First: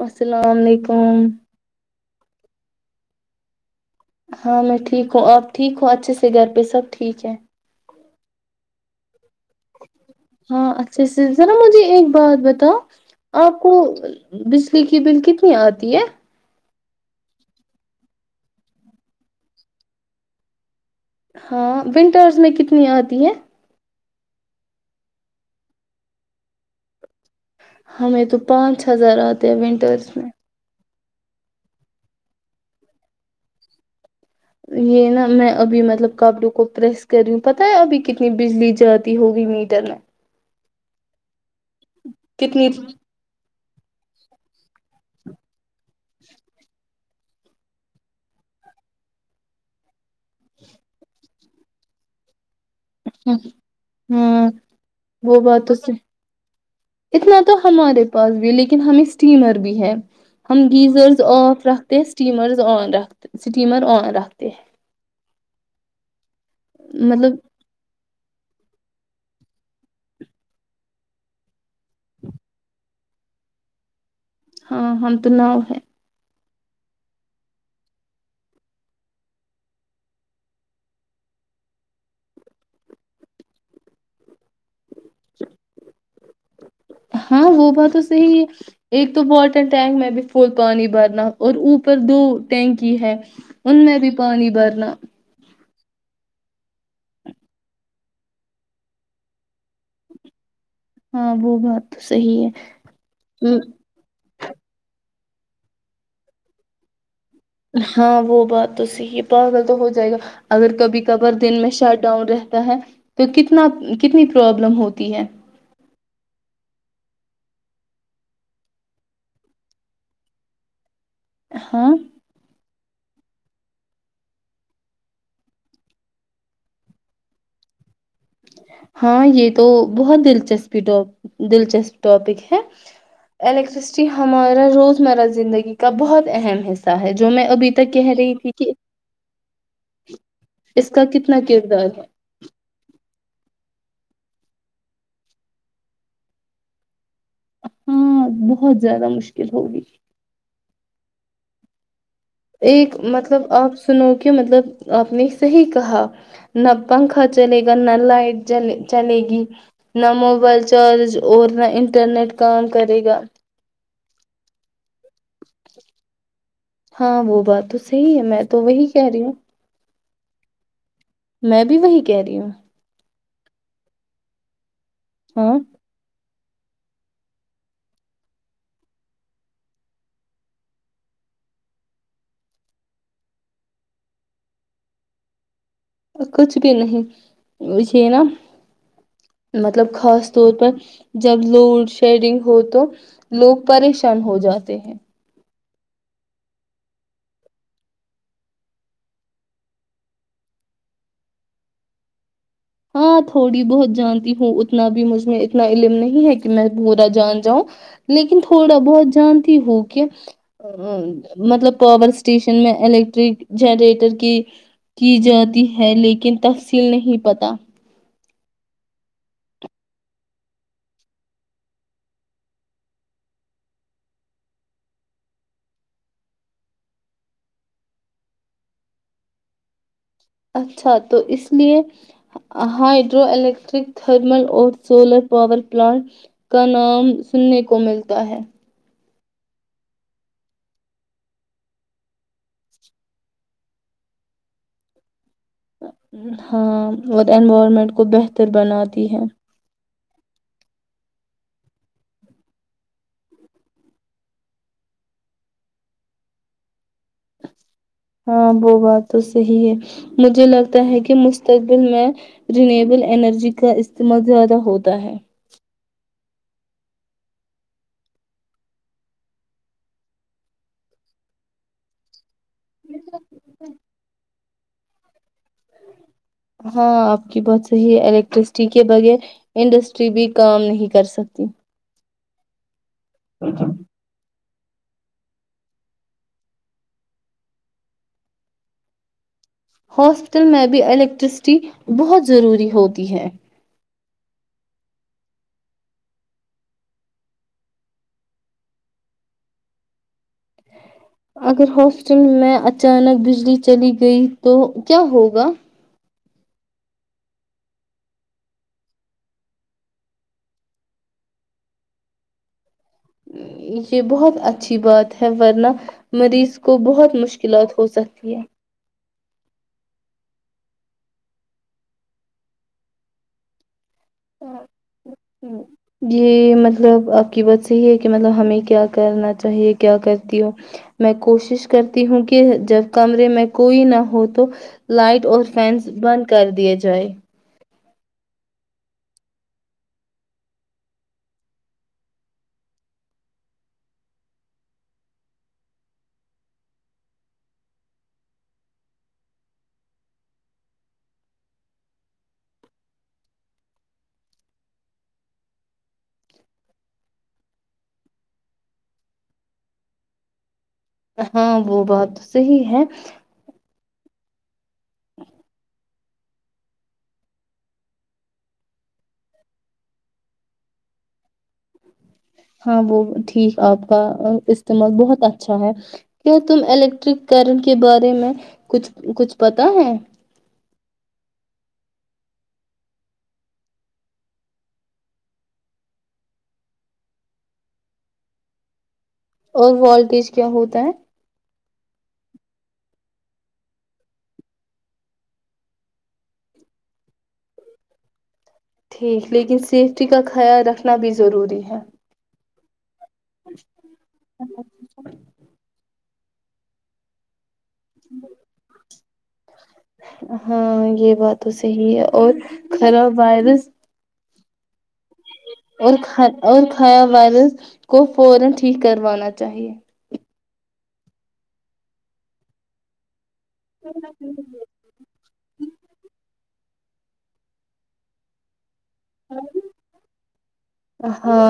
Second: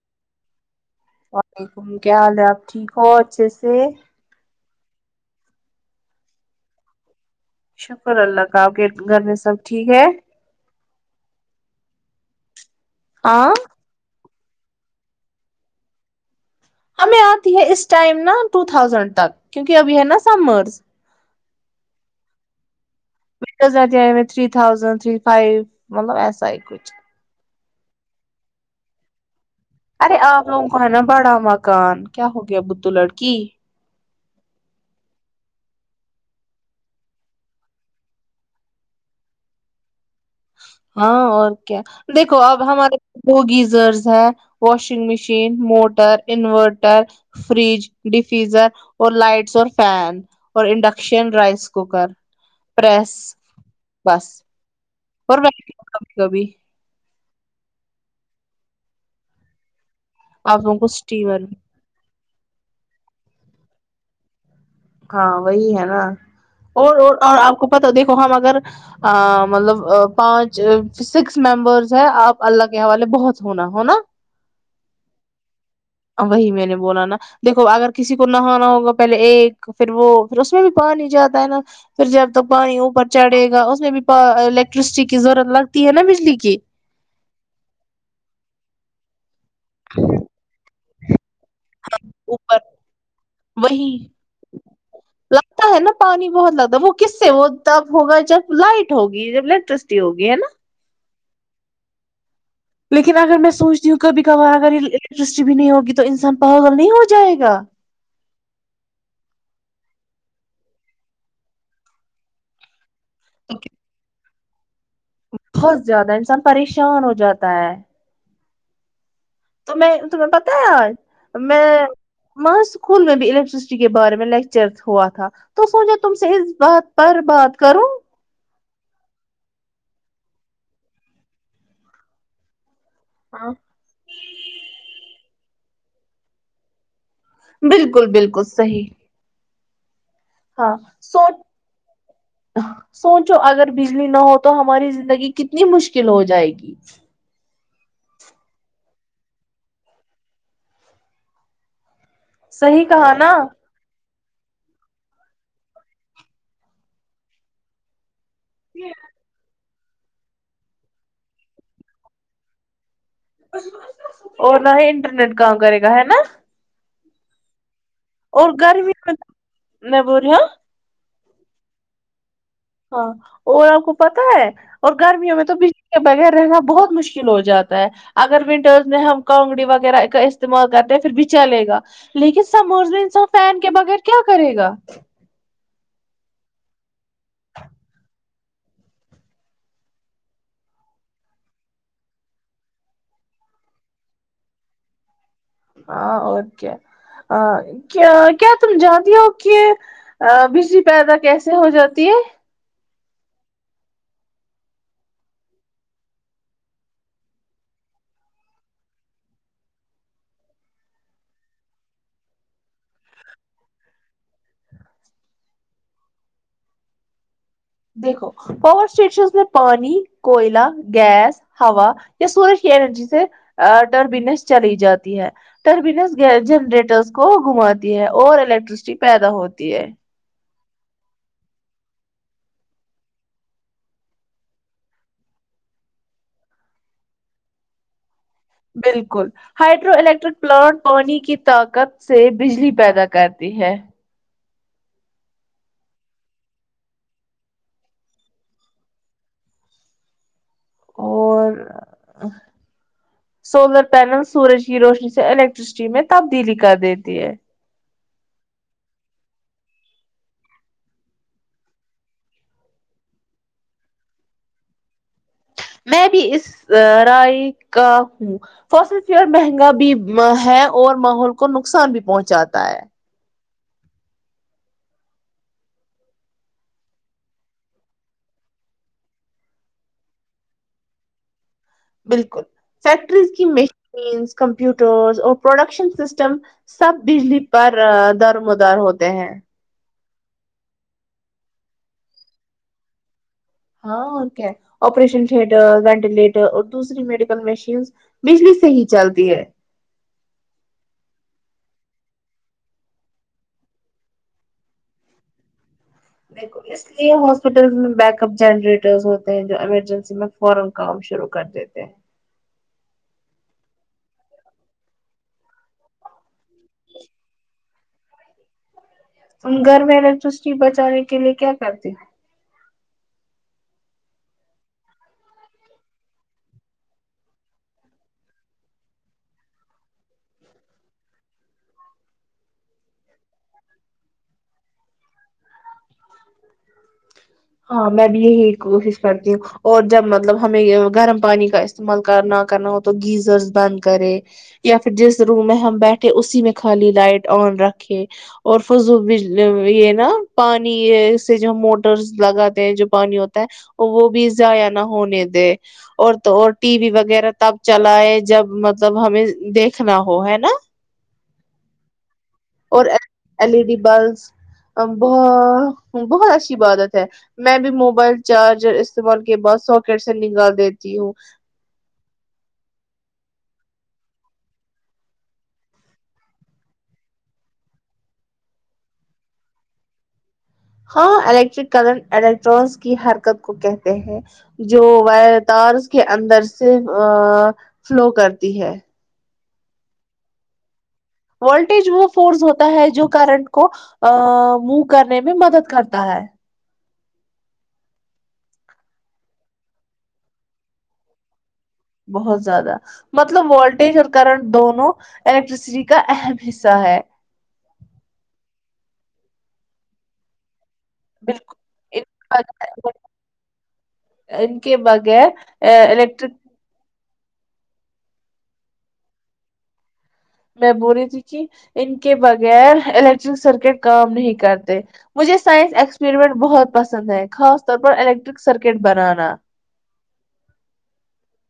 السلام علیکم وعلیکم ال کیا حال ہے آپ ٹھیک ہو اچھے سے ہاں میں ٹھیک ہوں اپٹیک ہوں اچھے سے گھر پہ سب ٹھیک ہے شکر اللہ کا آپ کے گھر میں سب ٹھیک ہے ہاں اچھا سے ذرا مجھے ایک بات بتاؤ آ ہاں کو بجلی کی بل کتنی آتی ہے ہمیں آتی ہے اس ٹائم نا ٹو تھاؤزینڈ تک کیونکہ ابھی ہے نا سمرز ہاں ونٹرس میں کتنی آ ت میں تھری تھاؤزینڈ تھری فائیو مطلب ایسا ہی کچھ ہمیں تو پانچ ہزار آتا تو ونٹرس ارے میں آپ لوگوں کو ہے نا بڑا مکان کیا ہو گیا بدھو لڑکی یہ نا میں ابھی مطلب کبڑوں کو پریس کر رہی ہوں پتا ہے ابھی کتنی بجلی جاتی ہوگی میٹر میں ہاں اور کیا دیکھو اب کتنی ہمارے بوگیز زرز ہے واشنگ مشین مو ر انورٹر فریج ڈیفیزر اور لائٹس اور فین اور انڈکشن رائس کوکر پس بس ہاں اور وہ بات تو صحیح کبھی اتنا تو ہمارے پاس بھی ہے لیکن ہمیں اسٹیمر بھی ہے آپ ہم لوگوں کو گیزرز اسٹیمر آف رکھتے اسٹیمرز آ رکھ اسٹیمر آن رکھتے ہاں وہی ہے نا اور ہیں مطلب اور آپ کو پتا دیکھو ہم اگر مطلب پانچ سکس ممبرس ہے آپ اللہ کے حوالے بہت ہونا ہو نا ہاں ہم تو نہؤ ہے وہی میں نے بولا نا دیکو اگر کسی کو نہانا ہوگا پہلے ایک پھر وہھر اس میں بھی پانی جاتا ہے نا پھر جب توک پانی اوپر چڑھے گا اس میں بھی ٹرسٹی کی ضرورت لگتی ہے نا بجلی کی ہاں وہ بات تو صحیح ہے ایک تو بہ ٹینک میں بھی فل پانی بھرنا اور اوپر دو اوپر ٹینکی ہے ان میں بھی پانی بھرنا تا ہے نا پانی بہت لگتا ہے وہ کس سے وہ تب ہوگا جب لائٹ ہوگی جب الیکٹرسٹی ہوگی ہے نا ہاں وہ بات تو صحی ہے لیکن اگر میں سوچتی ہوں کبھی کبھار اگر یہ سرشٹی بھی نہیں ہوگی تو انسان پہوگل نہیں ہوگ ہاں وہ بات تو صی پاگل تو ہو جائے گا اگر کبھی کبھار دن میں شٹ ڈاؤن رہتا ہے تو کتنا کتنی پروبلم ہو ہے بہت زیادہ انسان پریشان ہو جاتا ہے تم تمہیں پتا آج میں ہاں مک اسکول میں بھی الیکٹرسٹی کے بارے میں لیکچر ہوا تھا تو سوچا تم سے اس بات پر بات کرو ہاں یہ تو بہت دلچسپی ٹپ دلچسپ ٹاپک ہے ہاں الیکٹرسٹی ہمارا روز مرہ زندگی کا بہت اہم حصہ ہے جو جو میں ابھی تک بالکل کہہ رہی بالکل تھی کہ صحیح ہاں اس کا سو کتنا کردار ہے سوچو اگر بجلی نہ ہو تو ہماری زندگی کتنی مشکل ہو جائے گی ہاں بہت زیادہ مشکل ہوگی صحیح ایک کہا نا مطلب آپ سنو کہ مطلب آپ نے صحیح کہا نہ پنکھا چلے گا نہ لائٹ چلے چلے گی نہ موبائل چارج اور نہ انٹرنیٹ کام کرے گا اچ اور نہ ہی ٹ نٹ کام کرے گا ہے نا ہاں وہ بات تو صحی ہے میں تو وہی کہہ رہی ہوں ن ب رہ ہ میں بھی وہی کہہ رہی ہوں ہاں ا آ کو پتا ہے اور گرمی میں تو ہاں بجلی کے بغیر رہنا بہت مشکل ہو جاتا ہے اگر ونٹرز میں ہم کانگڑی وغیرہ کا استعمال کرتے ہیں پھر بھی چلے گا لیکن سمورے انسان فین کے بغیر کیا کرے گا کچھ بھی نہیں اجے نا مطلب خاص طور پر جب لوڈ شیڈنگ ہو تو لوگ پریشان ہو جاتے ہیں ہاں او کیا کیا کیا تم جانتی ہو کہ بجلی پیدا کیسے ہو جاتی ہے ہاں تھوڑی بہت جانتی ہوں اتنا بھی مجھ میں اتنا علم نہیں ہے کہ میں بورا جان جاؤں لیکن تھوڑا بہت جانتی ہوں کہ مطلب پاور اسٹیشن میں الیکٹرک جنریٹر کی کی جاتی ہے لیکن تفصیل نہیں پتا دیکھو پاور اسٹیشن میں پانی کوئلہ گیس ہوا یا سورج کی انرجی سے ٹربینس چلی جاتی ہے ٹربینس جنریٹرس کو گھماتی ہے اور الیکٹرسٹی پیدا ہوتی ہے اچھا تو اس لیے ہائڈرو الیکٹرک تھرمل اور سولر پاور پلانٹ کا نام سننے کو ملتا ہے بالکل ہائڈرو الیکٹرک پلانٹ پانی کی طاقت سے بجلی پیدا کرتی ہے ہاں اور انوائرمنٹ کو بہتر بناتی ہے اور سولر پینل سورج کی روشنی سے الیکٹرسٹی میں تبدیلی کر دیتی ہے ہاں وہ بات تو صحی ہے مجھے لگتا ہے کہ مستقبل میں رینیبل انرجی کا استعمال زیادہ ہوتا ہے میں بھی اس رائے کا ہوں فصل فیر مہنگا بھی ہے اور ماحول کو نقصان بھی پہنچاتا تا ہے ہاں آپ کی بہت صحیح ہے الیکٹرسٹی کے بغیر انڈسٹری بھی کام نہیں کر سکتی بالکل فیکٹریز کی مشینز کمپیوٹرز اور پروڈکشن سسٹم سب بجلی پر درمدار ہوتے ہیں ہاسپٹل میں بھی الیکٹرسٹی بہت ضروری ہوتی ہے ہاں کیا آپریشن تٹر وینٹیلیٹر اور دوسری میڈیکل مشینس بجلی سے ہی چلتی ہے اگر ہاسپٹل میں اچانک بجلی چلی گئی تو کیا ہوگا بالکل اس لیے ہاسپٹل بیک اپ جنریٹرز ہوتے ہیں جو ایمرجنسی میں فورا کام شروع کر دیتے ہیں یہ بہت اچھی بات ہے ورنہ مریض کو بہت مشکلات ہو سکتی ہے ہم گھر میں ال تستٹی بچانے کے لیے کیا کرتے ہیں یہ مطلب آپ کی بات صحیح ہے کہ مطلب ہمیں کیا کرنا چاہیے کیا کرتی ہو میں کوشش کرتی ہوں کہ جب کمرے میں کوئی نہ ہو تو لائٹ اور فینس بند کر دیا جائے ہاں میں بھی یہی کوشش کرتی ہوں اور جب مطلب ہمیں گرم پانی کا استعمال نہ کرنا ہو تو گیزر بند کرے یا پھر جس روم میں ہم بیٹھے اسی میں خالی لائٹ آن رکھے اور فضوج یہ نا پانی سے جو موٹرس لگاتے ہیں جو پانی ہوتا ہے وہ بھی ضائع نہ ہونے دے اور اور ٹی وی وغیرہ تب چلائے جب مطلب ہمیں دیکھنا ہو ہے نا ہاں وہ بات صحیح ہے بل بت بہت اچھی عادت ہے میں بھی موبائل چارجر استعمال کے بعد ساکٹ سے نکال دیتی ہوں ہاں وہ ٹھیک آپ کا استعمال بہت اچھا ہے کیا تم الیکٹرک کرنٹ کے بارے میں کچھ کچھ پتا ہے ہاں الیکٹرک کرنٹ الیکٹرانس کی حرکت کو کہتے ہیں جو وائر تار کے اندر سے فلو کرتی ہے اور والٹیج کیا ہوتا ہے وولٹیج وہ فورس ہوتا ہے جو کرنٹ کو موو کرنے میں مدد کرتا ہے ٹھیک لیکن سیفٹی کا خیال رکھنا بھی ضروری ہے بہت زیادہ مطلب وولٹیج اور کرنٹ دونوں الیکٹرسٹی کا اہم حصہ ہے ا [inaudible] ہاں یہ بات تو صحی ہے اور بالکل خراب وائرس اننک با الیکٹرک کل کو فورا ٹھیک کروانا چاہیے میں بو رہی تھی کہ ان کے بغیر ال سرکٹ کام نہیں کرتے مجھے سائنس ایکسپریمنٹ بہت پسند ہے خاص طور پر الیکٹرک سرک ہاں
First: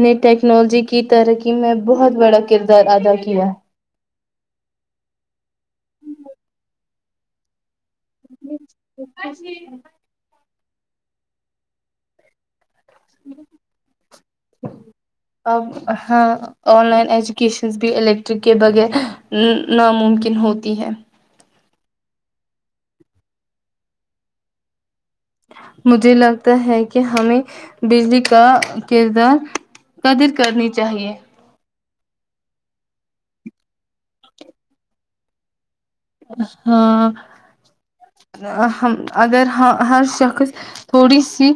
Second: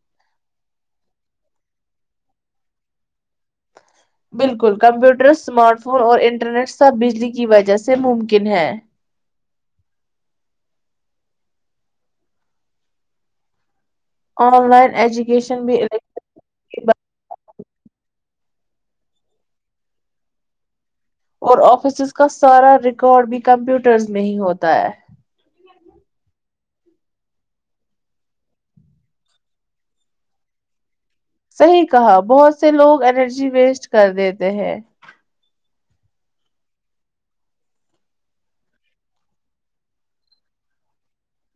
نے ٹیکنالوجی کی ترقی میں بہت بڑا کردار ادا کیا بالکل کمپیوٹر اسمارٹ فون اور انٹرنیٹ سب بجلی کی وجہ سے سے ممکن ہے جین جی آن لائن ایجوکیشن بھی ہاں آن لائن ایجوکیشنس بھی الیکٹرک کے بغیر ناممکن ہوتی ہیں اور آفسز کا سارا ریکارڈ بھی کمپیوٹرز میں ہی ہوتا ہے مجھے لگتا ہے کہ ہمیں بجلی کا کردار قدر کرنی چاہیے صحیح کہا بہت سے لوگ انرجی ویسٹ کر دییتے ہیں ہاں ہم اگر ہر شخص تھوڑی سی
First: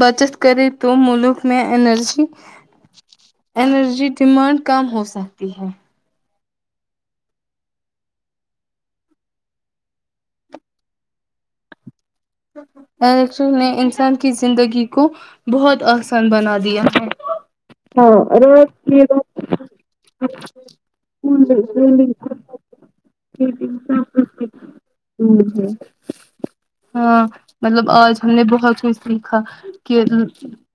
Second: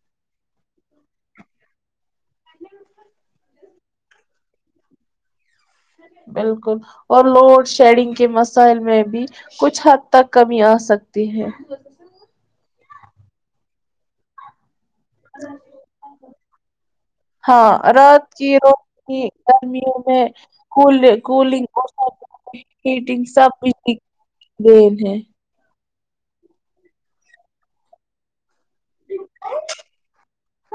بچت کرے تو ملک میں انرجی انرجی ڈیمانڈ کم ہو سکتی ہے بالکل اور لوڈ شیڈنگ کے مسائل میں بھی کچھ حد تک کمی آ سکتی ہے الیکش نے انسان کی زندگی کو بہت آسان بنا دیا ہے ہاں رات کی روشنی گرمیوں میںل کولنگن ہیٹگ سب دین ہے ہے ہاں مطلب آج ہم نے بہت کچھ سیکھا کہ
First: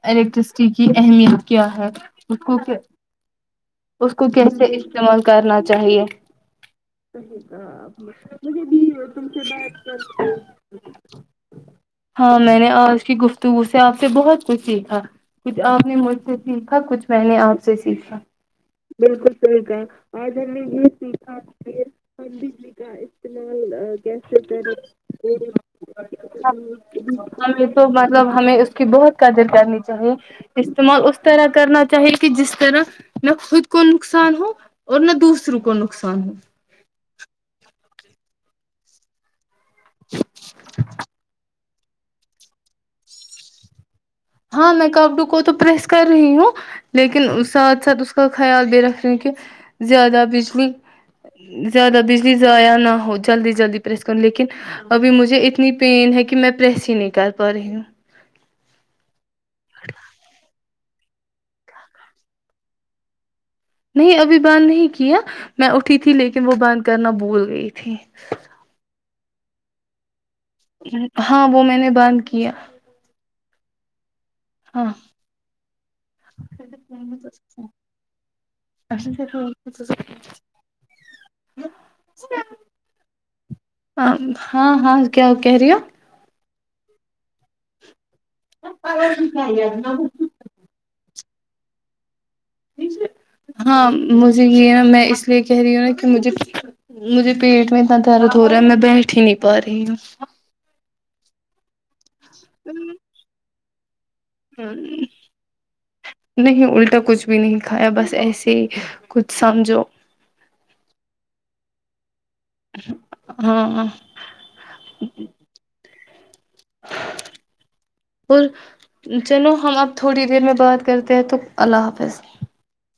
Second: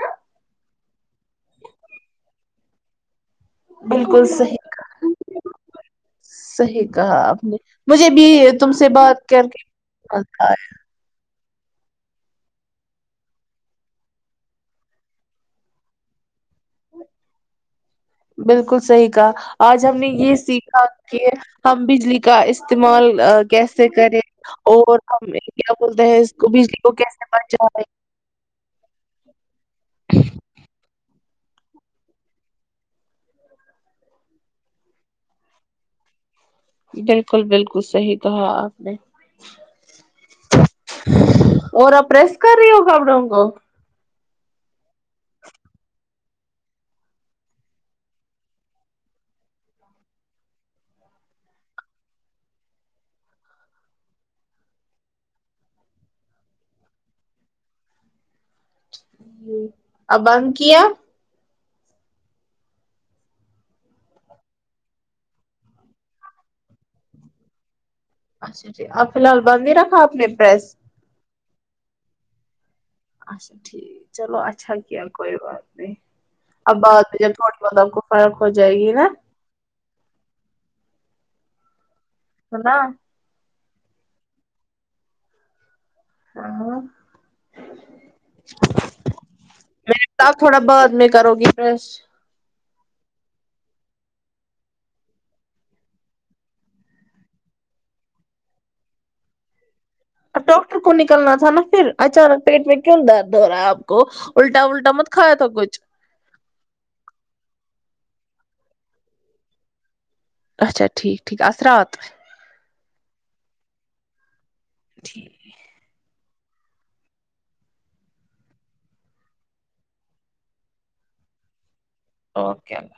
الیکٹرسٹی کی اہمیت کیا ہے اس کو اس بالکل کو کیسے صحیح استعمال کرنا چاہیے صحیح کہا آپ نے مجھے بھی تم سے بات کر کے مزہ آیا ہاں میں نے آج کی گفتگو سے آپ سے بہت کچھ سیکھا کچھ آپ نے مجھ سے سیکھا کچھ میں نے آپ سے سیکھا صحیح کہا بالکل صحیح ہے آج ہم نے آج ہم نے یہ سیکھا کہ سیکھا کہ ہم کا بجلی کا استعمال آ، کیسے استعمال کریں کیسے اور ہم کریں کیا بولتے ہیں اس کو بجلی کو کیسے ہمیں بچا تو مطلب ہمیں اس کی بہت قدر کرنی چاہیے استعمال طرح کرنا چاہیے کہ جس طرح نہ خود کو نقصان ہو اور نہ دوسروں کو نقصان ہو بالکل بالکل صحیح تو ہے آپ نے [inaudible] اور پرریس کر رہ ہوگ ابڑوں گ ہاں میں کپڈو کو تو پریس کر رہی ہوں لیکن ساتھ ساتھ اس کا خیال بھی رکھ رہی ہوں کہ زیادہ بجلی زیادہ بجلی ضائع نہ ہو جلدی جلدی پریس کروں لیکن ابھی مجھے اتنی پین ہے کہ میں پریس ہی نہیں کر پا رہی ہوں ج ابند [unintelligible] کیا نہیں ابھی بند نہیں کیا میں اٹھی تھی لیکن وہ بند کرنا بھول گئی تھی اچھا جھ اب فی الحال بند نہیں رکھا آپ نے پریس ہاں وہ میں نے باند کیا [unintelligible] [inaudible] اچھا ٹھیک چلو اچھا ہاں کیا کوئی بات نہیں اب بعد ب جے تھوڑی بہت آپ کو فرق ہو جائے گی نا ہی [unintelligible] ہنا ہاں ہاں کیا کہہ رہی ہو ہ [unintelligible] پ شک انا [unintelligible] آپ تھوڑا بعد میں کرو گی فریش ہاں مجھے یہ ہے میں اس لیے کہہ رہی ہوں نا کہ مجھے مجھے پیٹ میں اتنا درد ہو رہا ہے میں بیٹھ ہی نہیں پا رہی ہوں اب ڈاکٹر کو نکلنا تھا نا پھر اچانک پیٹ میں کیوں درد ہو رہا ہے اب ہ نہیں الٹا کچھ بھی نہیں دکھایا بس ایسے ہی کچھ سمجھو اچھا ٹھیک ٹھیک اثرات ہاں جٹھیک اور چلو ہم اب تھوڑی دیر میں بات کرتے ہیں تو اللہ حافظ اوکے اللہلہ